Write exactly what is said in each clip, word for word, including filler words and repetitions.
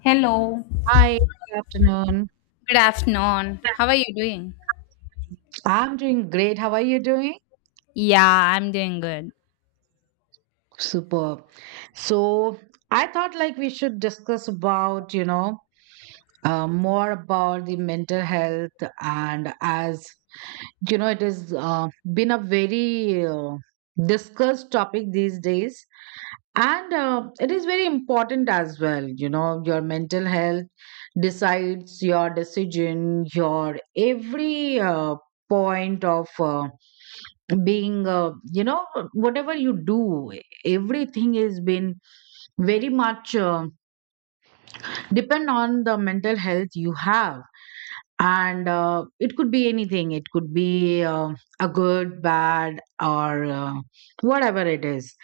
Hello. Hi, good afternoon. Good afternoon. How are you doing? I'm doing great. How are you doing? Yeah, I'm doing good. Superb. So I thought like we should discuss about, you know, uh, more about the mental health, and as you know, it has uh, been a very uh, discussed topic these days. And uh, it is very important as well. You know, your mental health decides your decision, your every uh, point of uh, being, uh, you know, whatever you do, everything has been very much uh, depend on the mental health you have, and uh, it could be anything, it could be uh, a good bad or uh, whatever it is.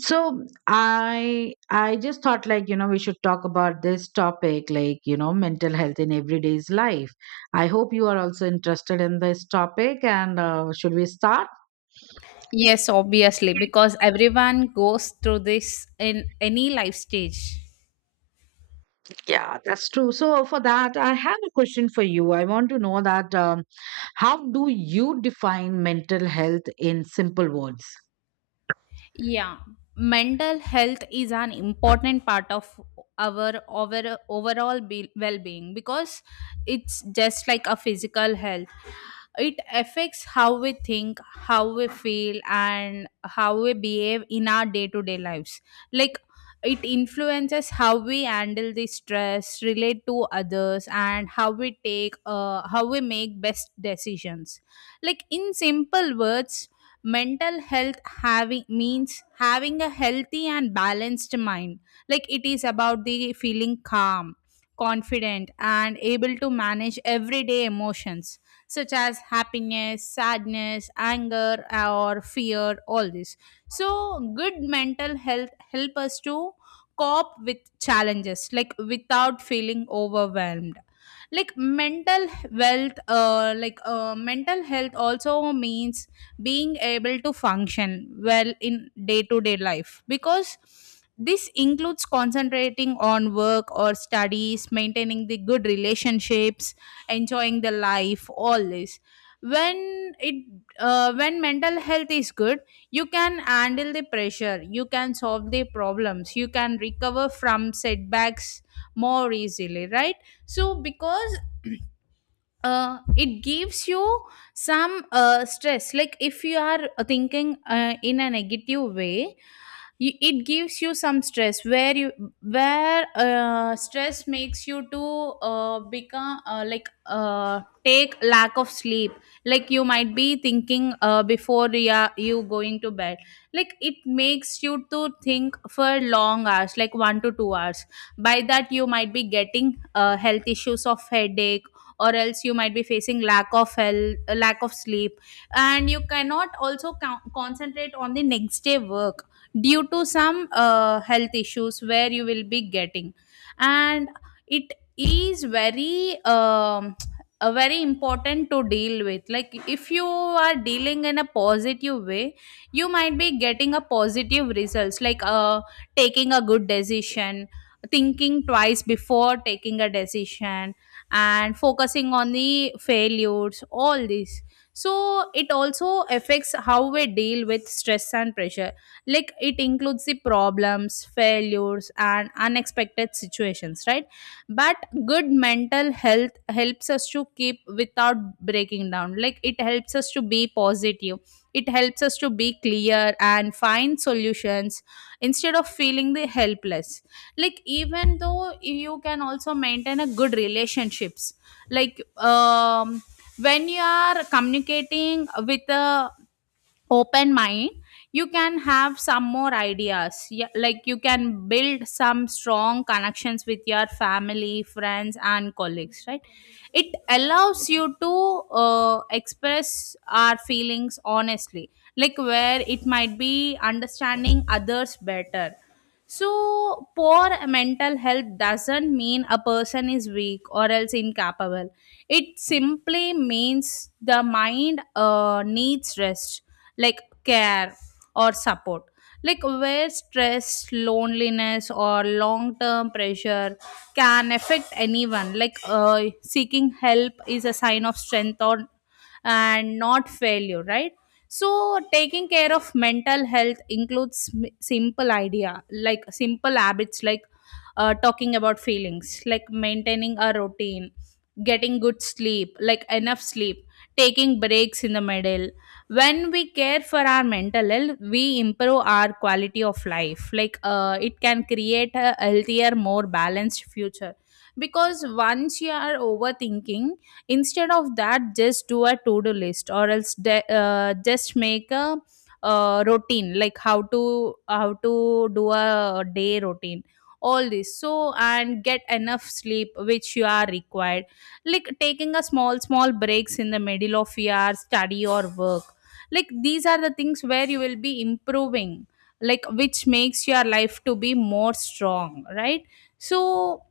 So i i just thought like you know we should talk about this topic, like you know mental health in everyday's life. I hope you are also interested in this topic, and uh, should we start? Yes, obviously, because everyone goes through this in any life stage. Yeah, that's true. So for that I have a question for you. I want to know that, um, how do you define mental health in simple words? Yeah, mental health is an important part of our over, overall be- well-being because it's just like a physical health. It affects how we think, how we feel, and how we behave in our day-to-day lives. Like it influences how we handle the stress, relate to others, and how we take, uh, how we make best decisions. Like in simple words, mental health having means having a healthy and balanced mind. Like it is about the feeling calm, confident, and able to manage everyday emotions such as happiness, sadness, anger, or fear, all this. So good mental health help us to cope with challenges like without feeling overwhelmed. Like mental wealth uh, like, uh, mental health also means being able to function well in day to day life because this includes concentrating on work or studies, maintaining the good relationships, enjoying the life, all this. when it uh, when mental health is good, you can handle the pressure, you can solve the problems, you can recover from setbacks more easily, right? So because uh, it gives you some uh, stress. Like if you are uh, thinking uh, in a negative way, y- it gives you some stress where you where uh, stress makes you to uh, become uh, like uh, take lack of sleep. Like you might be thinking uh, before you, are- you going to bed. Like it makes you to think for long hours like one to two hours. By that you might be getting uh, health issues of headache, or else you might be facing lack of health uh, lack of sleep, and you cannot also co- concentrate on the next day work due to some uh, health issues where you will be getting. And it is very um, a very important to deal with. Like if you are dealing in a positive way, you might be getting a positive results like uh, taking a good decision, thinking twice before taking a decision, and focusing on the failures, all this. So it also affects how we deal with stress and pressure, like it includes the problems, failures, and unexpected situations, right? But good mental health helps us to keep without breaking down. Like it helps us to be positive, it helps us to be clear and find solutions instead of feeling the helpless. Like even though you can also maintain a good relationships, like um when you are communicating with a open mind, you can have some more ideas, yeah, like you can build some strong connections with your family, friends, and colleagues, right? It allows you to uh, express our feelings honestly, like where it might be understanding others better. So poor mental health doesn't mean a person is weak or else incapable. It simply means the mind uh, needs rest, like care or support, like where stress, loneliness, or long term pressure can affect anyone. Like uh, seeking help is a sign of strength or and not failure, right? So taking care of mental health includes m- simple idea, like simple habits, like uh, talking about feelings, like maintaining a routine, getting good sleep, like enough sleep, taking breaks in the middle. When we care for our mental health, we improve our quality of life, like uh, it can create a healthier, more balanced future. Because once you are overthinking, instead of that just do a to-do list, or else de- uh, just make a uh, routine, like how to how to do a day routine, all this. So and get enough sleep which you are required, like taking a small small breaks in the middle of your study or work. Like these are the things where you will be improving, like which makes your life to be more strong, right? So,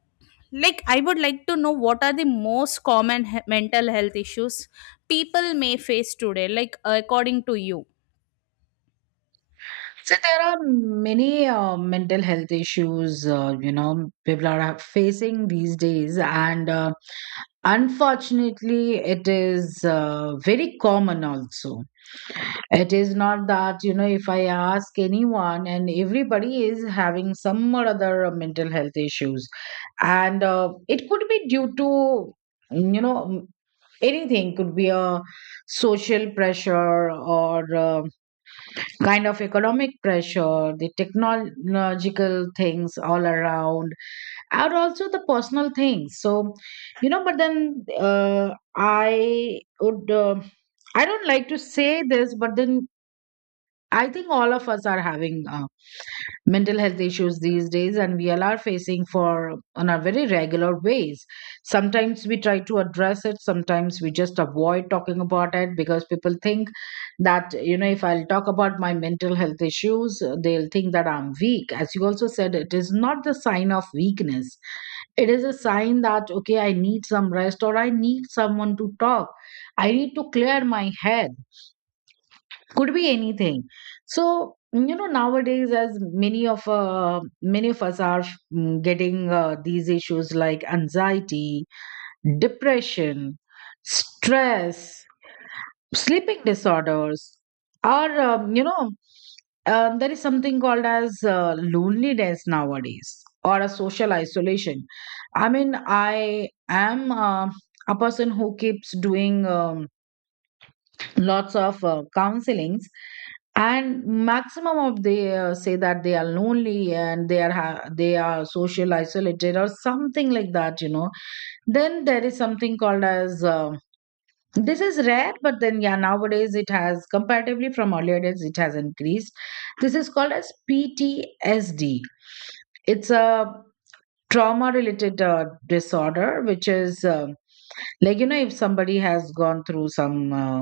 like I would like to know, what are the most common he- mental health issues people may face today, like according to you? So there are many uh, mental health issues, uh, you know, people are facing these days, and uh, unfortunately, it is uh, very common also. It is not that, you know, if I ask anyone, and everybody is having some or other uh, mental health issues, and uh, it could be due to, you know, anything, could be a social pressure or uh, kind of economic pressure, the technological things all around, and also the personal things. So, you know, but then uh, I would, uh, I don't like to say this, but then I think all of us are having uh, mental health issues these days, and we all are facing for on a very regular ways. Sometimes we try to address it, sometimes we just avoid talking about it because people think that you know if I'll talk about my mental health issues, uh, they'll think that I'm weak. As you also said, it is not the sign of weakness, it is a sign that okay, I need some rest or I need someone to talk, I need to clear my head. Could be anything. So you know nowadays, as many of uh, many of us are mm, getting uh, these issues like anxiety, depression, stress, sleeping disorders, or um, you know um, there is something called as uh, loneliness nowadays, or a social isolation. I mean, I am uh, a person who keeps doing um, lots of uh, counselings, and maximum of they uh, say that they are lonely and they are ha- they are social isolated or something like that you know Then there is something called as uh, this is rare, but then yeah, nowadays it has comparatively from earlier days it has increased. This is called as P T S D. It's a trauma related uh, disorder which is uh, like you know if somebody has gone through some uh,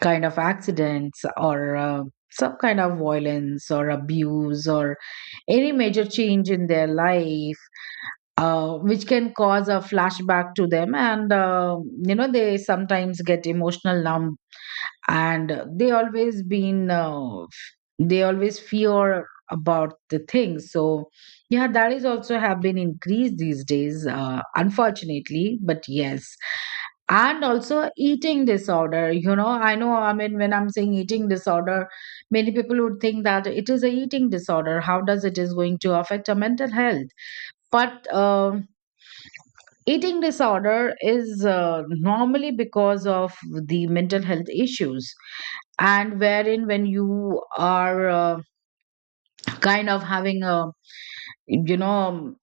kind of accidents or uh, some kind of violence or abuse or any major change in their life, uh, which can cause a flashback to them, and uh, you know they sometimes get emotional numb, and they always been uh, they always fear about the things. So yeah, that is also have been increased these days, uh, unfortunately, but yes. And also eating disorder, you know I know, I mean when I'm saying eating disorder, many people would think that it is a eating disorder, how does it is going to affect our mental health. But um eating disorder is uh, normally because of the mental health issues, and wherein when you are uh, kind of having a you know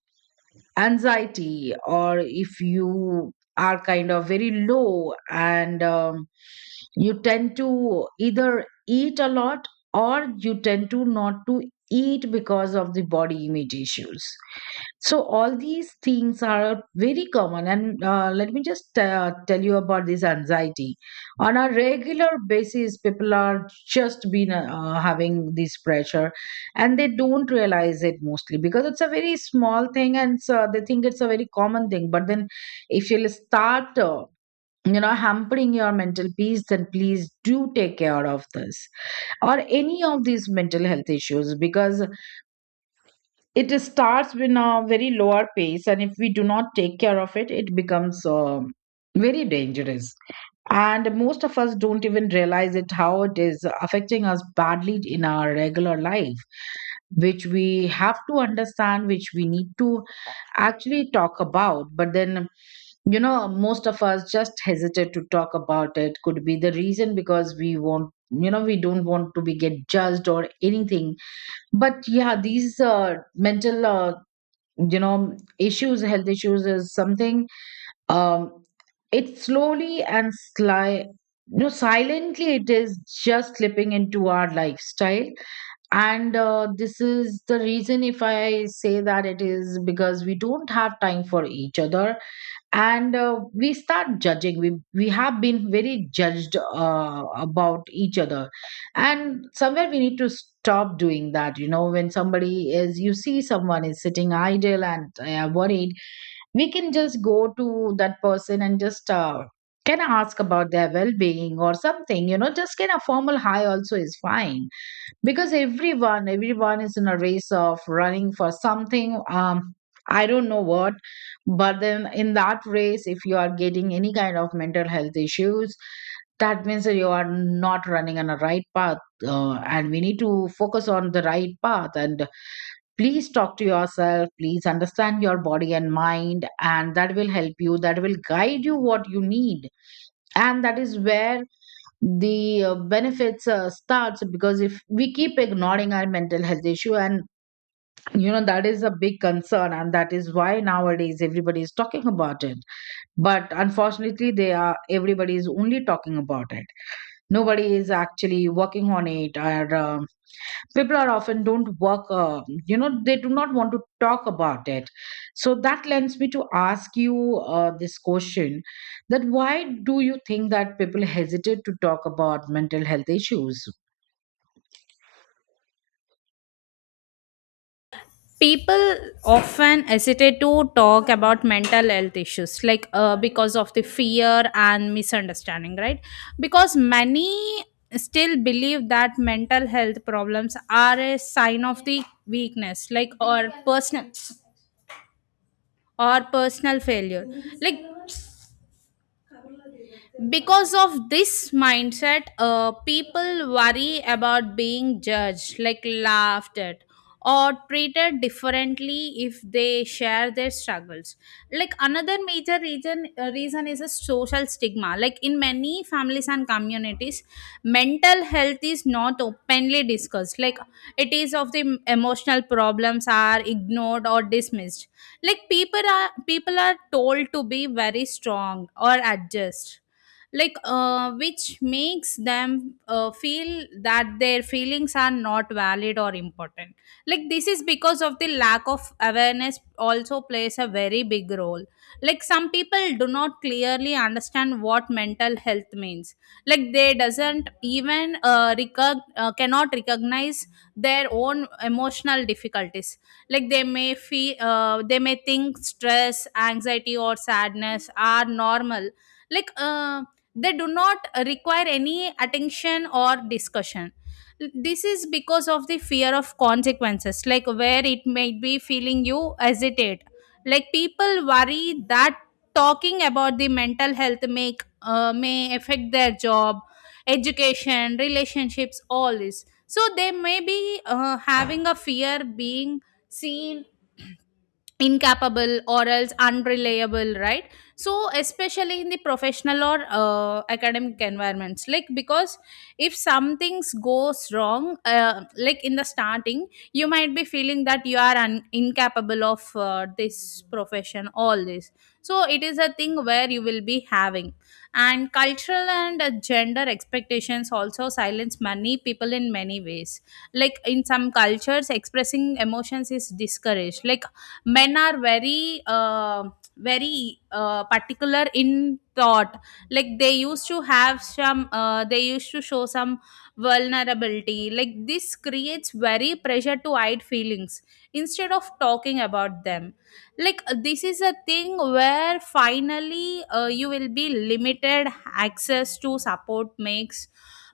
anxiety, or if you are kind of very low and um, you tend to either eat a lot, or you tend to not to eat because of the body image issues. So all these things are very common, and uh, let me just uh, tell you about this anxiety. On a regular basis, people are just been uh, having this pressure, and they don't realize it mostly because it's a very small thing, and so they think it's a very common thing. But then, if you'll start. Uh, you know, hampering your mental peace, then please do take care of this or any of these mental health issues, because it starts with a very lower pace, and if we do not take care of it, it becomes um very dangerous, and most of us don't even realize it, how it is affecting us badly in our regular life, which we have to understand, which we need to actually talk about. But then, you know most of us just hesitate to talk about, it could be the reason because we want, you know we don't want to be get judged or anything. But yeah, these uh, mental uh, you know issues, health issues is something, um it slowly and sly, you know silently it is just slipping into our lifestyle. And uh, this is the reason if I say that, it is because we don't have time for each other, and uh, we start judging, we we have been very judged uh, about each other, and somewhere we need to stop doing that you know When somebody is, you see someone is sitting idle and uh, worried, we can just go to that person and just uh, can ask about their well-being or something. You know just can a formal hi also is fine, because everyone everyone is in a race of running for something, um I don't know what. But then in that race, if you are getting any kind of mental health issues, that means that you are not running on a right path, uh, and we need to focus on the right path, and please talk to yourself, please understand your body and mind, and that will help you, that will guide you what you need. And that is where the uh, benefits uh, starts, because if we keep ignoring our mental health issue, and you know that is a big concern, and that is why nowadays everybody is talking about it. But unfortunately they are everybody is only talking about it, nobody is actually working on it, or um, people are often don't work, uh, you know they do not want to talk about it. So that lends me to ask you uh, this question, that why do you think that people hesitate to talk about mental health issues? People often hesitate to talk about mental health issues, like uh, because of the fear and misunderstanding, right? Because many still believe that mental health problems are a sign of the weakness, like or personal or personal failure. Like because of this mindset, uh, people worry about being judged, like laughed at or treated differently if they share their struggles. Like another major reason uh, reason is a social stigma, like in many families and communities, mental health is not openly discussed. Like it is of the emotional problems are ignored or dismissed. Like people are people are told to be very strong or adjust, like uh, which makes them uh, feel that their feelings are not valid or important. Like this is because of the lack of awareness also plays a very big role. Like some people do not clearly understand what mental health means. Like they doesn't even uh, recog- uh, cannot recognize their own emotional difficulties. Like they may feel uh, they may think stress, anxiety, or sadness are normal, like uh, they do not require any attention or discussion. This is because of the fear of consequences, like where it might be feeling you hesitate. Like people worry that talking about the mental health make uh, may affect their job, education, relationships, all this. So they may be uh, having a fear being seen incapable or else unreliable, right? So especially in the professional or uh, academic environments, like because if something goes wrong, uh, like in the starting, you might be feeling that you are un- incapable of uh, this profession, all this. So it is a thing where you will be having, and cultural and uh, gender expectations also silence many people in many ways. Like in some cultures expressing emotions is discouraged. Like men are very uh, very uh, particular in thought. Like they used to have some uh, they used to show some vulnerability. Like this creates very pressure to hide feelings instead of talking about them. Like this is a thing where finally, uh, you will be limited access to support, makes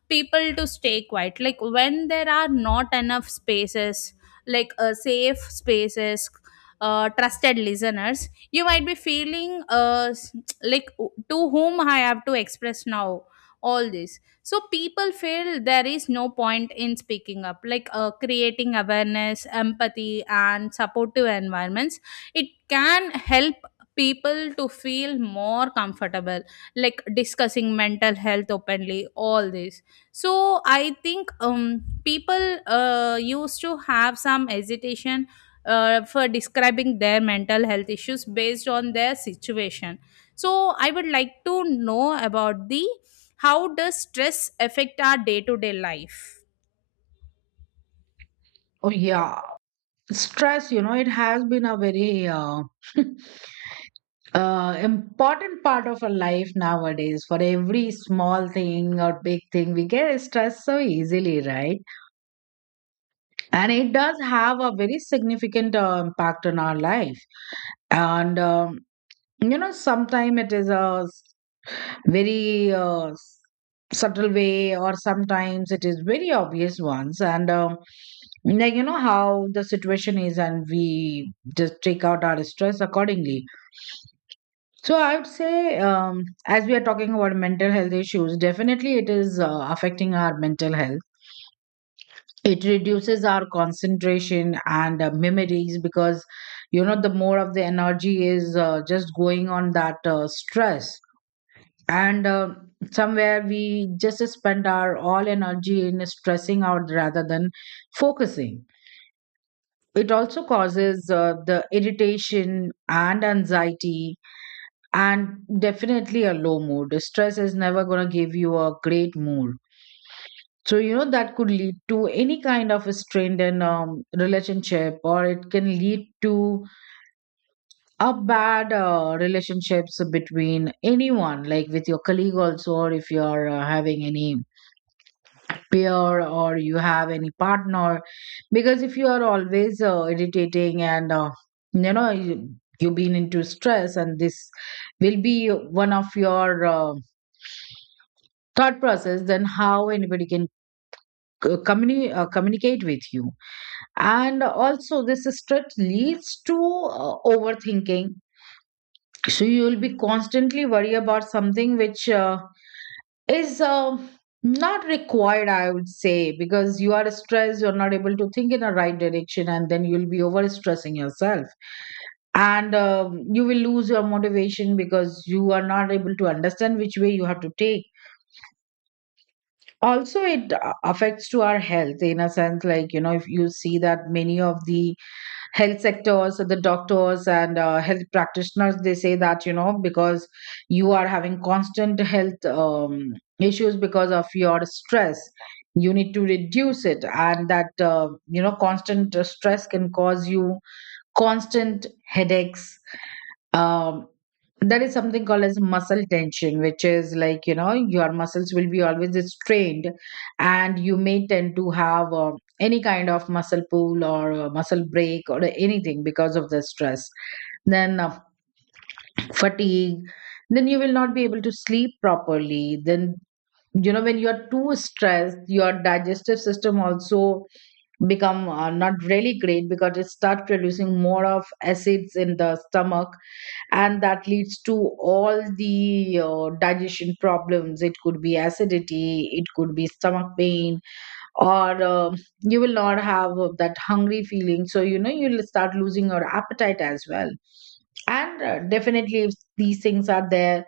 people to stay quiet. Like when there are not enough spaces, like uh, safe spaces, uh, trusted listeners, you might be feeling uh, s- like to whom I have to express now, all this. So people feel there is no point in speaking up, like uh, creating awareness, empathy, and supportive environments. It can help people to feel more comfortable like discussing mental health openly, all this. So I think um people uh used to have some hesitation uh, for describing their mental health issues based on their situation. So, I would like to know about the how does stress affect our day to day life? Oh yeah, stress, you know it has been a very uh, uh, important part of our life nowadays. For every small thing or big thing we get stressed so easily, right? And it does have a very significant uh, impact on our life. And um, you know sometimes it is a s- very uh, s- subtle way, or sometimes it is very obvious ones, and um, like you know how the situation is, and we just take out our stress accordingly. So I would say, um, as we are talking about mental health issues, definitely it is uh, affecting our mental health, it reduces our concentration and uh, memories, because you know the more of the energy is uh, just going on that uh, stress, and uh, somewhere we just spend our all energy in stressing out rather than focusing. It also causes uh, the irritation and anxiety, and definitely a low mood. Stress is never going to give you a great mood. So, you know, that could lead to any kind of a strained and um, relationship, or it can lead to a bad uh, relationships between anyone, like with your colleague also, or if you are uh, having any peer or you have any partner. Because if you are always uh, irritating and, uh, you know, you, you've been into stress, and this will be one of your uh, thought process, then how anybody can uh, communi- uh, communicate with you? And also this stress leads to uh, overthinking, so you will be constantly worried about something which uh, is uh, not required, I would say, because you are stressed, you're not able to think in a right direction, and then you'll be over stressing yourself, and um you will lose your motivation because you are not able to understand which way you have to take. Also it a- affects to our health in a sense, like you know if you see that many of the health sectors, the doctors and uh, health practitioners, they say that you know because you are having constant health um, issues because of your stress, you need to reduce it, and that uh, you know constant uh, stress can cause you constant headaches. um, there is something called as muscle tension, which is like, you know, your muscles will be always strained, and you may tend to have uh, any kind of muscle pull or uh, muscle break or anything because of the stress. Then uh, fatigue, then you will not be able to sleep properly. Then, you know, when you're too stressed, your digestive system also become uh, not really great because it start producing more of acids in the stomach, and that leads to all the uh, digestion problems. It could be acidity, it could be stomach pain, or um you will not have uh, that hungry feeling, so you know you'll start losing your appetite as well. And uh, definitely if these things are there,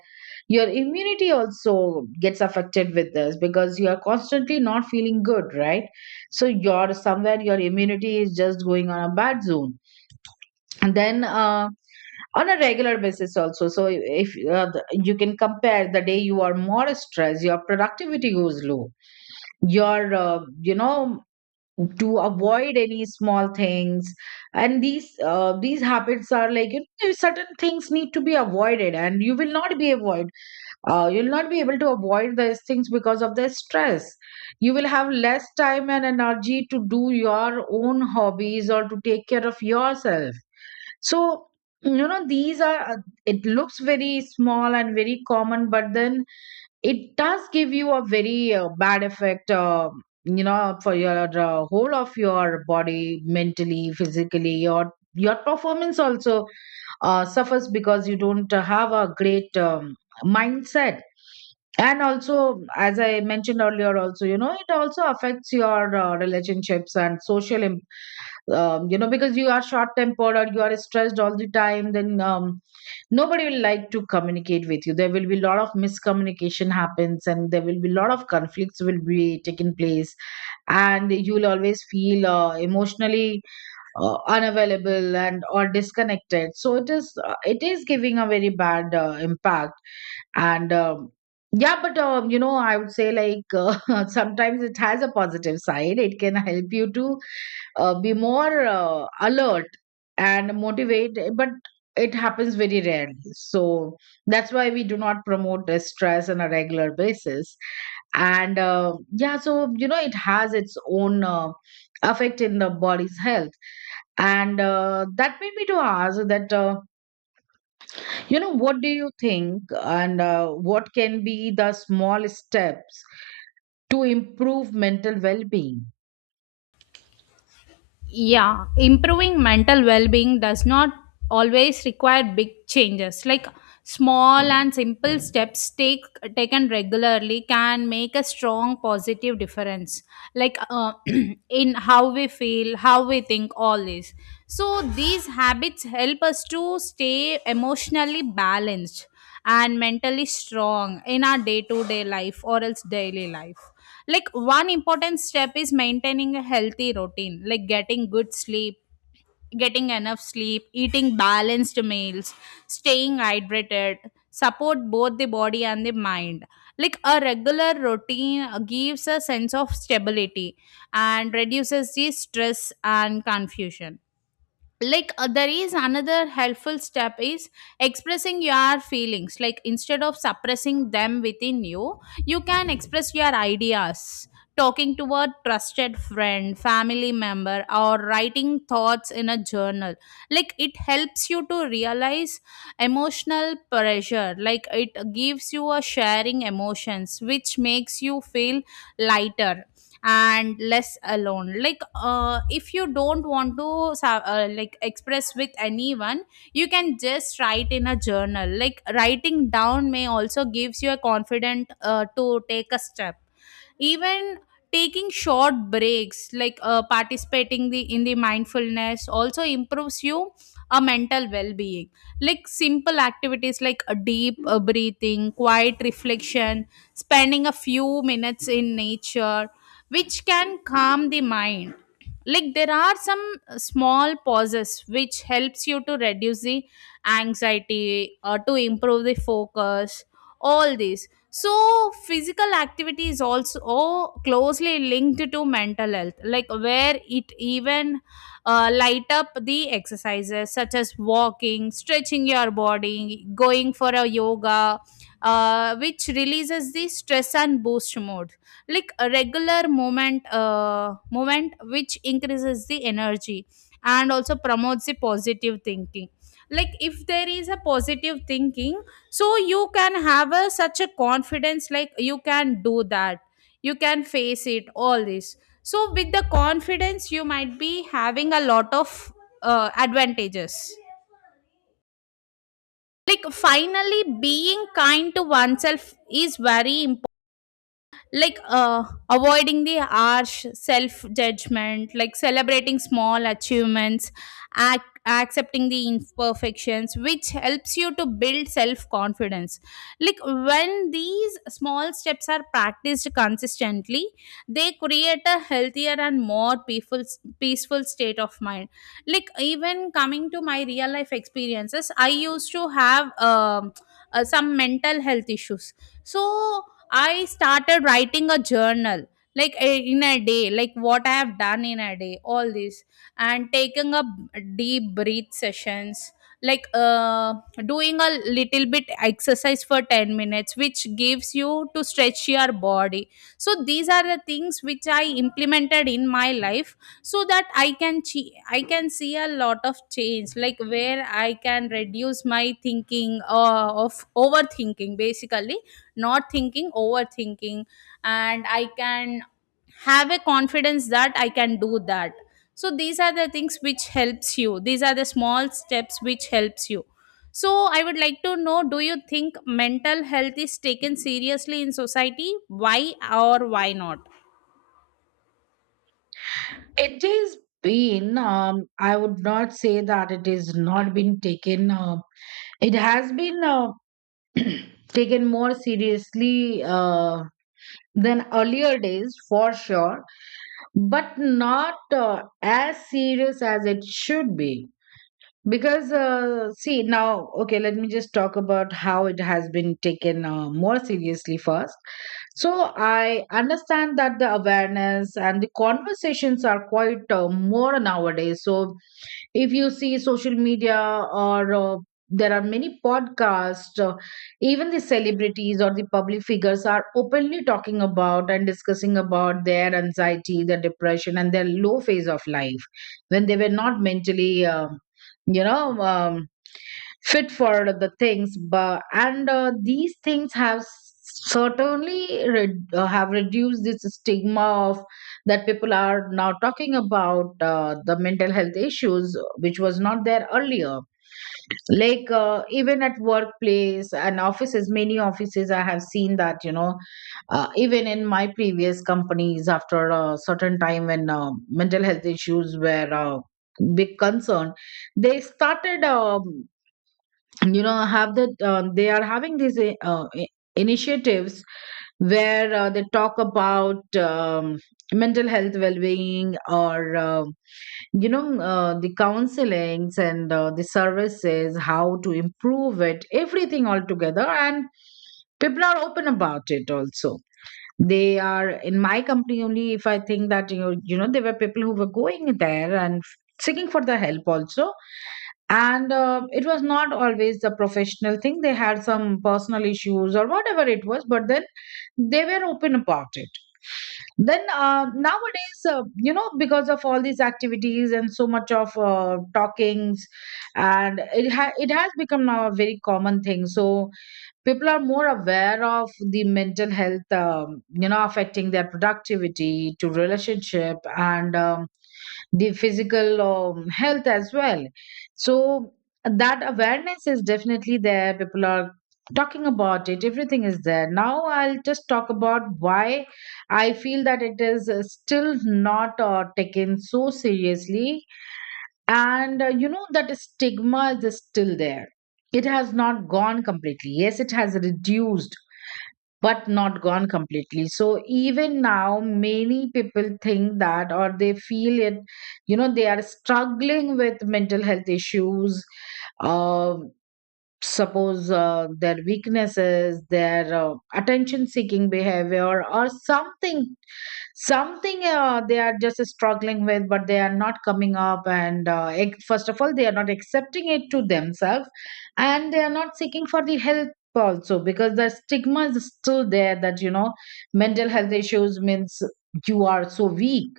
your immunity also gets affected with this because you are constantly not feeling good, right? So you're somewhere your immunity is just going on a bad zone. And then uh, on a regular basis also, so if uh, the- you can compare the day you are more stressed, your productivity goes low, your uh, you know to avoid any small things, and these uh, these habits are, like, you know, certain things need to be avoided, and you will not be avoid, uh, you'll not be able to avoid these things because of the stress. You will have less time and energy to do your own hobbies or to take care of yourself. So, you know, these are, uh, it looks very small and very common, but then it does give you a very uh, bad effect, uh, you know, for your uh, whole of your body, mentally, physically, your your performance also uh, suffers because you don't uh, have a great um, mindset. And also, as I mentioned earlier also, you know, it also affects your uh, relationships and social. Um, you know, because you are short tempered, or you are stressed all the time, then um, nobody will like to communicate with you. There will be a lot of miscommunication happens, and there will be a lot of conflicts will be taking place. And you will always feel uh, emotionally uh, unavailable and or disconnected. So it is uh, it is giving a very bad uh, impact. And um, Yeah. But um, you know, I would say, like, uh, sometimes it has a positive side. It can help you to uh, be more uh, alert and motivated, but it happens very rarely. So that's why we do not promote the stress on a regular basis. And uh, yeah, so you know, it has its own uh, effect in the body's health. And uh, that made me to ask that, uh, you know, what do you think? And uh, what can be the small steps to improve mental well-being? Yeah, improving mental well being does not always require big changes. Like small and simple steps take, taken regularly can make a strong positive difference, like uh, in how we feel, how we think, all this. So, these habits help us to stay emotionally balanced and mentally strong in our day to day life or else daily life. Like one important step is maintaining a healthy routine, like getting good sleep getting enough sleep, eating balanced meals, staying hydrated, support both the body and the mind. Like a regular routine gives a sense of stability and reduces the stress and confusion. Like uh, there is another helpful step is expressing your feelings, like instead of suppressing them within you you can express your ideas, talking to a trusted friend, family member, or writing thoughts in a journal. Like it helps you to realize emotional pressure, like it gives you a sharing emotions which makes you feel lighter and less alone. Like uh, if you don't want to sa- uh, like express with anyone, you can just write in a journal. Like writing down may also gives you a confident uh, to take a step. Even taking short breaks like uh, participating the in the mindfulness also improves you a mental well-being. Like simple activities like a deep uh, breathing, quiet reflection, spending a few minutes in nature, which can calm the mind. Like there are some uh, small pauses which helps you to reduce the anxiety or to improve the focus, all these. So physical activity is also, oh, closely linked to mental health, like where it even uh, light up the exercises such as walking, stretching your body, going for a yoga, uh, which releases the stress and boost mode. Like a regular movement uh, movement which increases the energy, and also promotes the positive thinking. Like if there is a positive thinking, so you can have a, such a confidence, like you can do that, you can face it, all this. So with the confidence you might be having a lot of uh, advantages. Like finally being kind to oneself is very important, like uh, avoiding the harsh self judgment, like celebrating small achievements, ac- accepting the imperfections which helps you to build self confidence. Like when these small steps are practiced consistently, they create a healthier and more peaceful peaceful state of mind. Like even coming to my real life experiences, I used to have um, uh, some mental health issues. So I started writing a journal, like eh, in a day, like what I have done in a day, all this, and taking a b- deep breath sessions, like uh, doing a little bit exercise for ten minutes, which gives you to stretch your body. So these are the things which I implemented in my life, so that I can che- I can see a lot of change, like where I can reduce my thinking uh, of overthinking basically, not thinking overthinking, and I can have a confidence that I can do that. So these are the things which helps you, these are the small steps which helps you. So I would like to know, do you think mental health is taken seriously in society, why or why not? It has been, um, I would not say that it is not been taken, uh, it has been, uh, taken more seriously uh, than earlier days, for sure. But not uh, as serious as it should be. Because, uh, see, now, okay, let me just talk about how it has been taken uh, more seriously first. So, I understand that the awareness and the conversations are quite uh, more nowadays. So, if you see social media, or uh, there are many podcasts. Uh, even the celebrities or the public figures are openly talking about and discussing about their anxiety, their depression, and their low phase of life when they were not mentally um, you know um, fit for the things. But and uh, these things have certainly re- uh, have reduced this stigma of that people are now talking about uh, the mental health issues, which was not there earlier. Like, uh, even at workplace and offices, many offices I have seen that, you know, uh, even in my previous companies, after a certain time when uh, mental health issues were uh, big concern, they started, um, you know, have that, uh, they are having these uh, uh, i- initiatives where uh, they talk about um, mental health well-being, or uh, you know, uh, the counselings and uh, the services, how to improve it, everything all together. And people are open about it also. They are, in my company only, if I think that, you know, you know, there were people who were going there and seeking for the help also. And uh, it was not always the professional thing. They had some personal issues or whatever it was, but then they were open about it. Then uh, nowadays, uh, you know, because of all these activities and so much of uh, talkings, and it ha- it has become now a very common thing. So people are more aware of the mental health, um, you know, affecting their productivity to relationship and um, the physical um, health as well. So that awareness is definitely there. People are talking about it, everything is there. Now I'll just talk about why I feel that it is uh, still not uh, taken so seriously. And uh, you know, that stigma is still there. It has not gone completely. Yes, it has reduced, but not gone completely. So even now, many people think that, or they feel it, you know, they are struggling with mental health issues. uh, Suppose uh, their weaknesses, their uh, attention seeking behavior, or something. Something uh, they are just struggling with, but they are not coming up and uh, ac- first of all, they are not accepting it to themselves, and they are not seeking for the help also, because the stigma is still there, that, you know, mental health issues means you are so weak.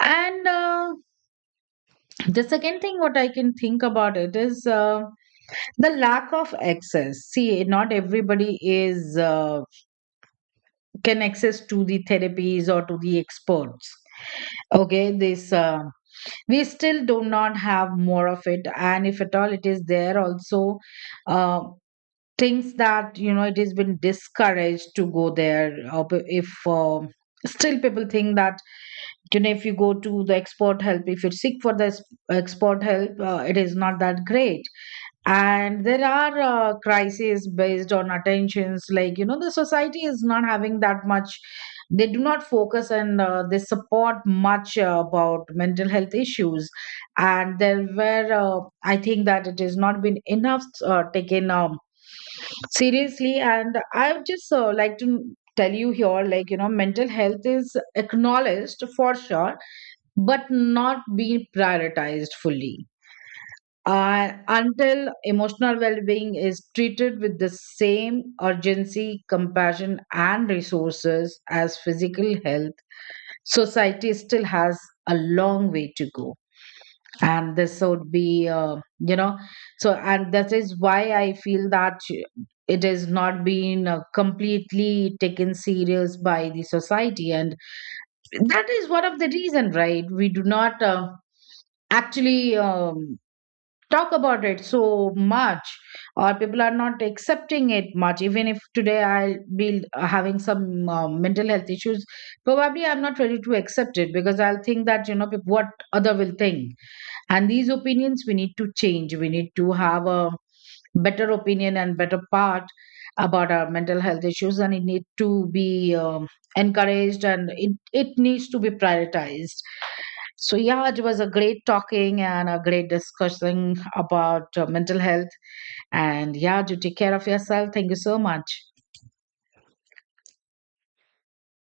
And uh, the second thing what I can think about it is, uh, the lack of access. See, not everybody is uh, can access to the therapies or to the experts. Okay, this, uh, we still do not have more of it. And if at all it is there also, uh, things that, you know, it has been discouraged to go there, or p- if uh, still people think that, you know, if you go to the expert help, if you seek for the s- expert help, uh, it is not that great. And there are uh, crises based on attentions, like, you know, the society is not having that much. They do not focus, and uh, they support much uh, about mental health issues. And there were, uh, I think that it has not been enough uh, taken, um, seriously. And I would just uh, like to tell you here, like, you know, mental health is acknowledged for sure, but not being prioritized fully. Uh, until emotional well-being is treated with the same urgency, compassion, and resources as physical health, society still has a long way to go. And this would be, uh, you know, so, and that is why I feel that it is not being uh, completely taken serious by the society. And that is one of the reason, right? We do not uh, actually um, talk about it so much, or people are not accepting it much. Even if today I'll be having some uh, mental health issues, probably I'm not ready to accept it, because I'll think that, you know, peop- what other will think. And these opinions we need to change. We need to have a better opinion and better part about our mental health issues, and it need to be, um, encouraged, and it, it needs to be prioritized. So yeah, it was a great talking and a great discussion about uh, mental health. And yeah, do take care of yourself. Thank you so much.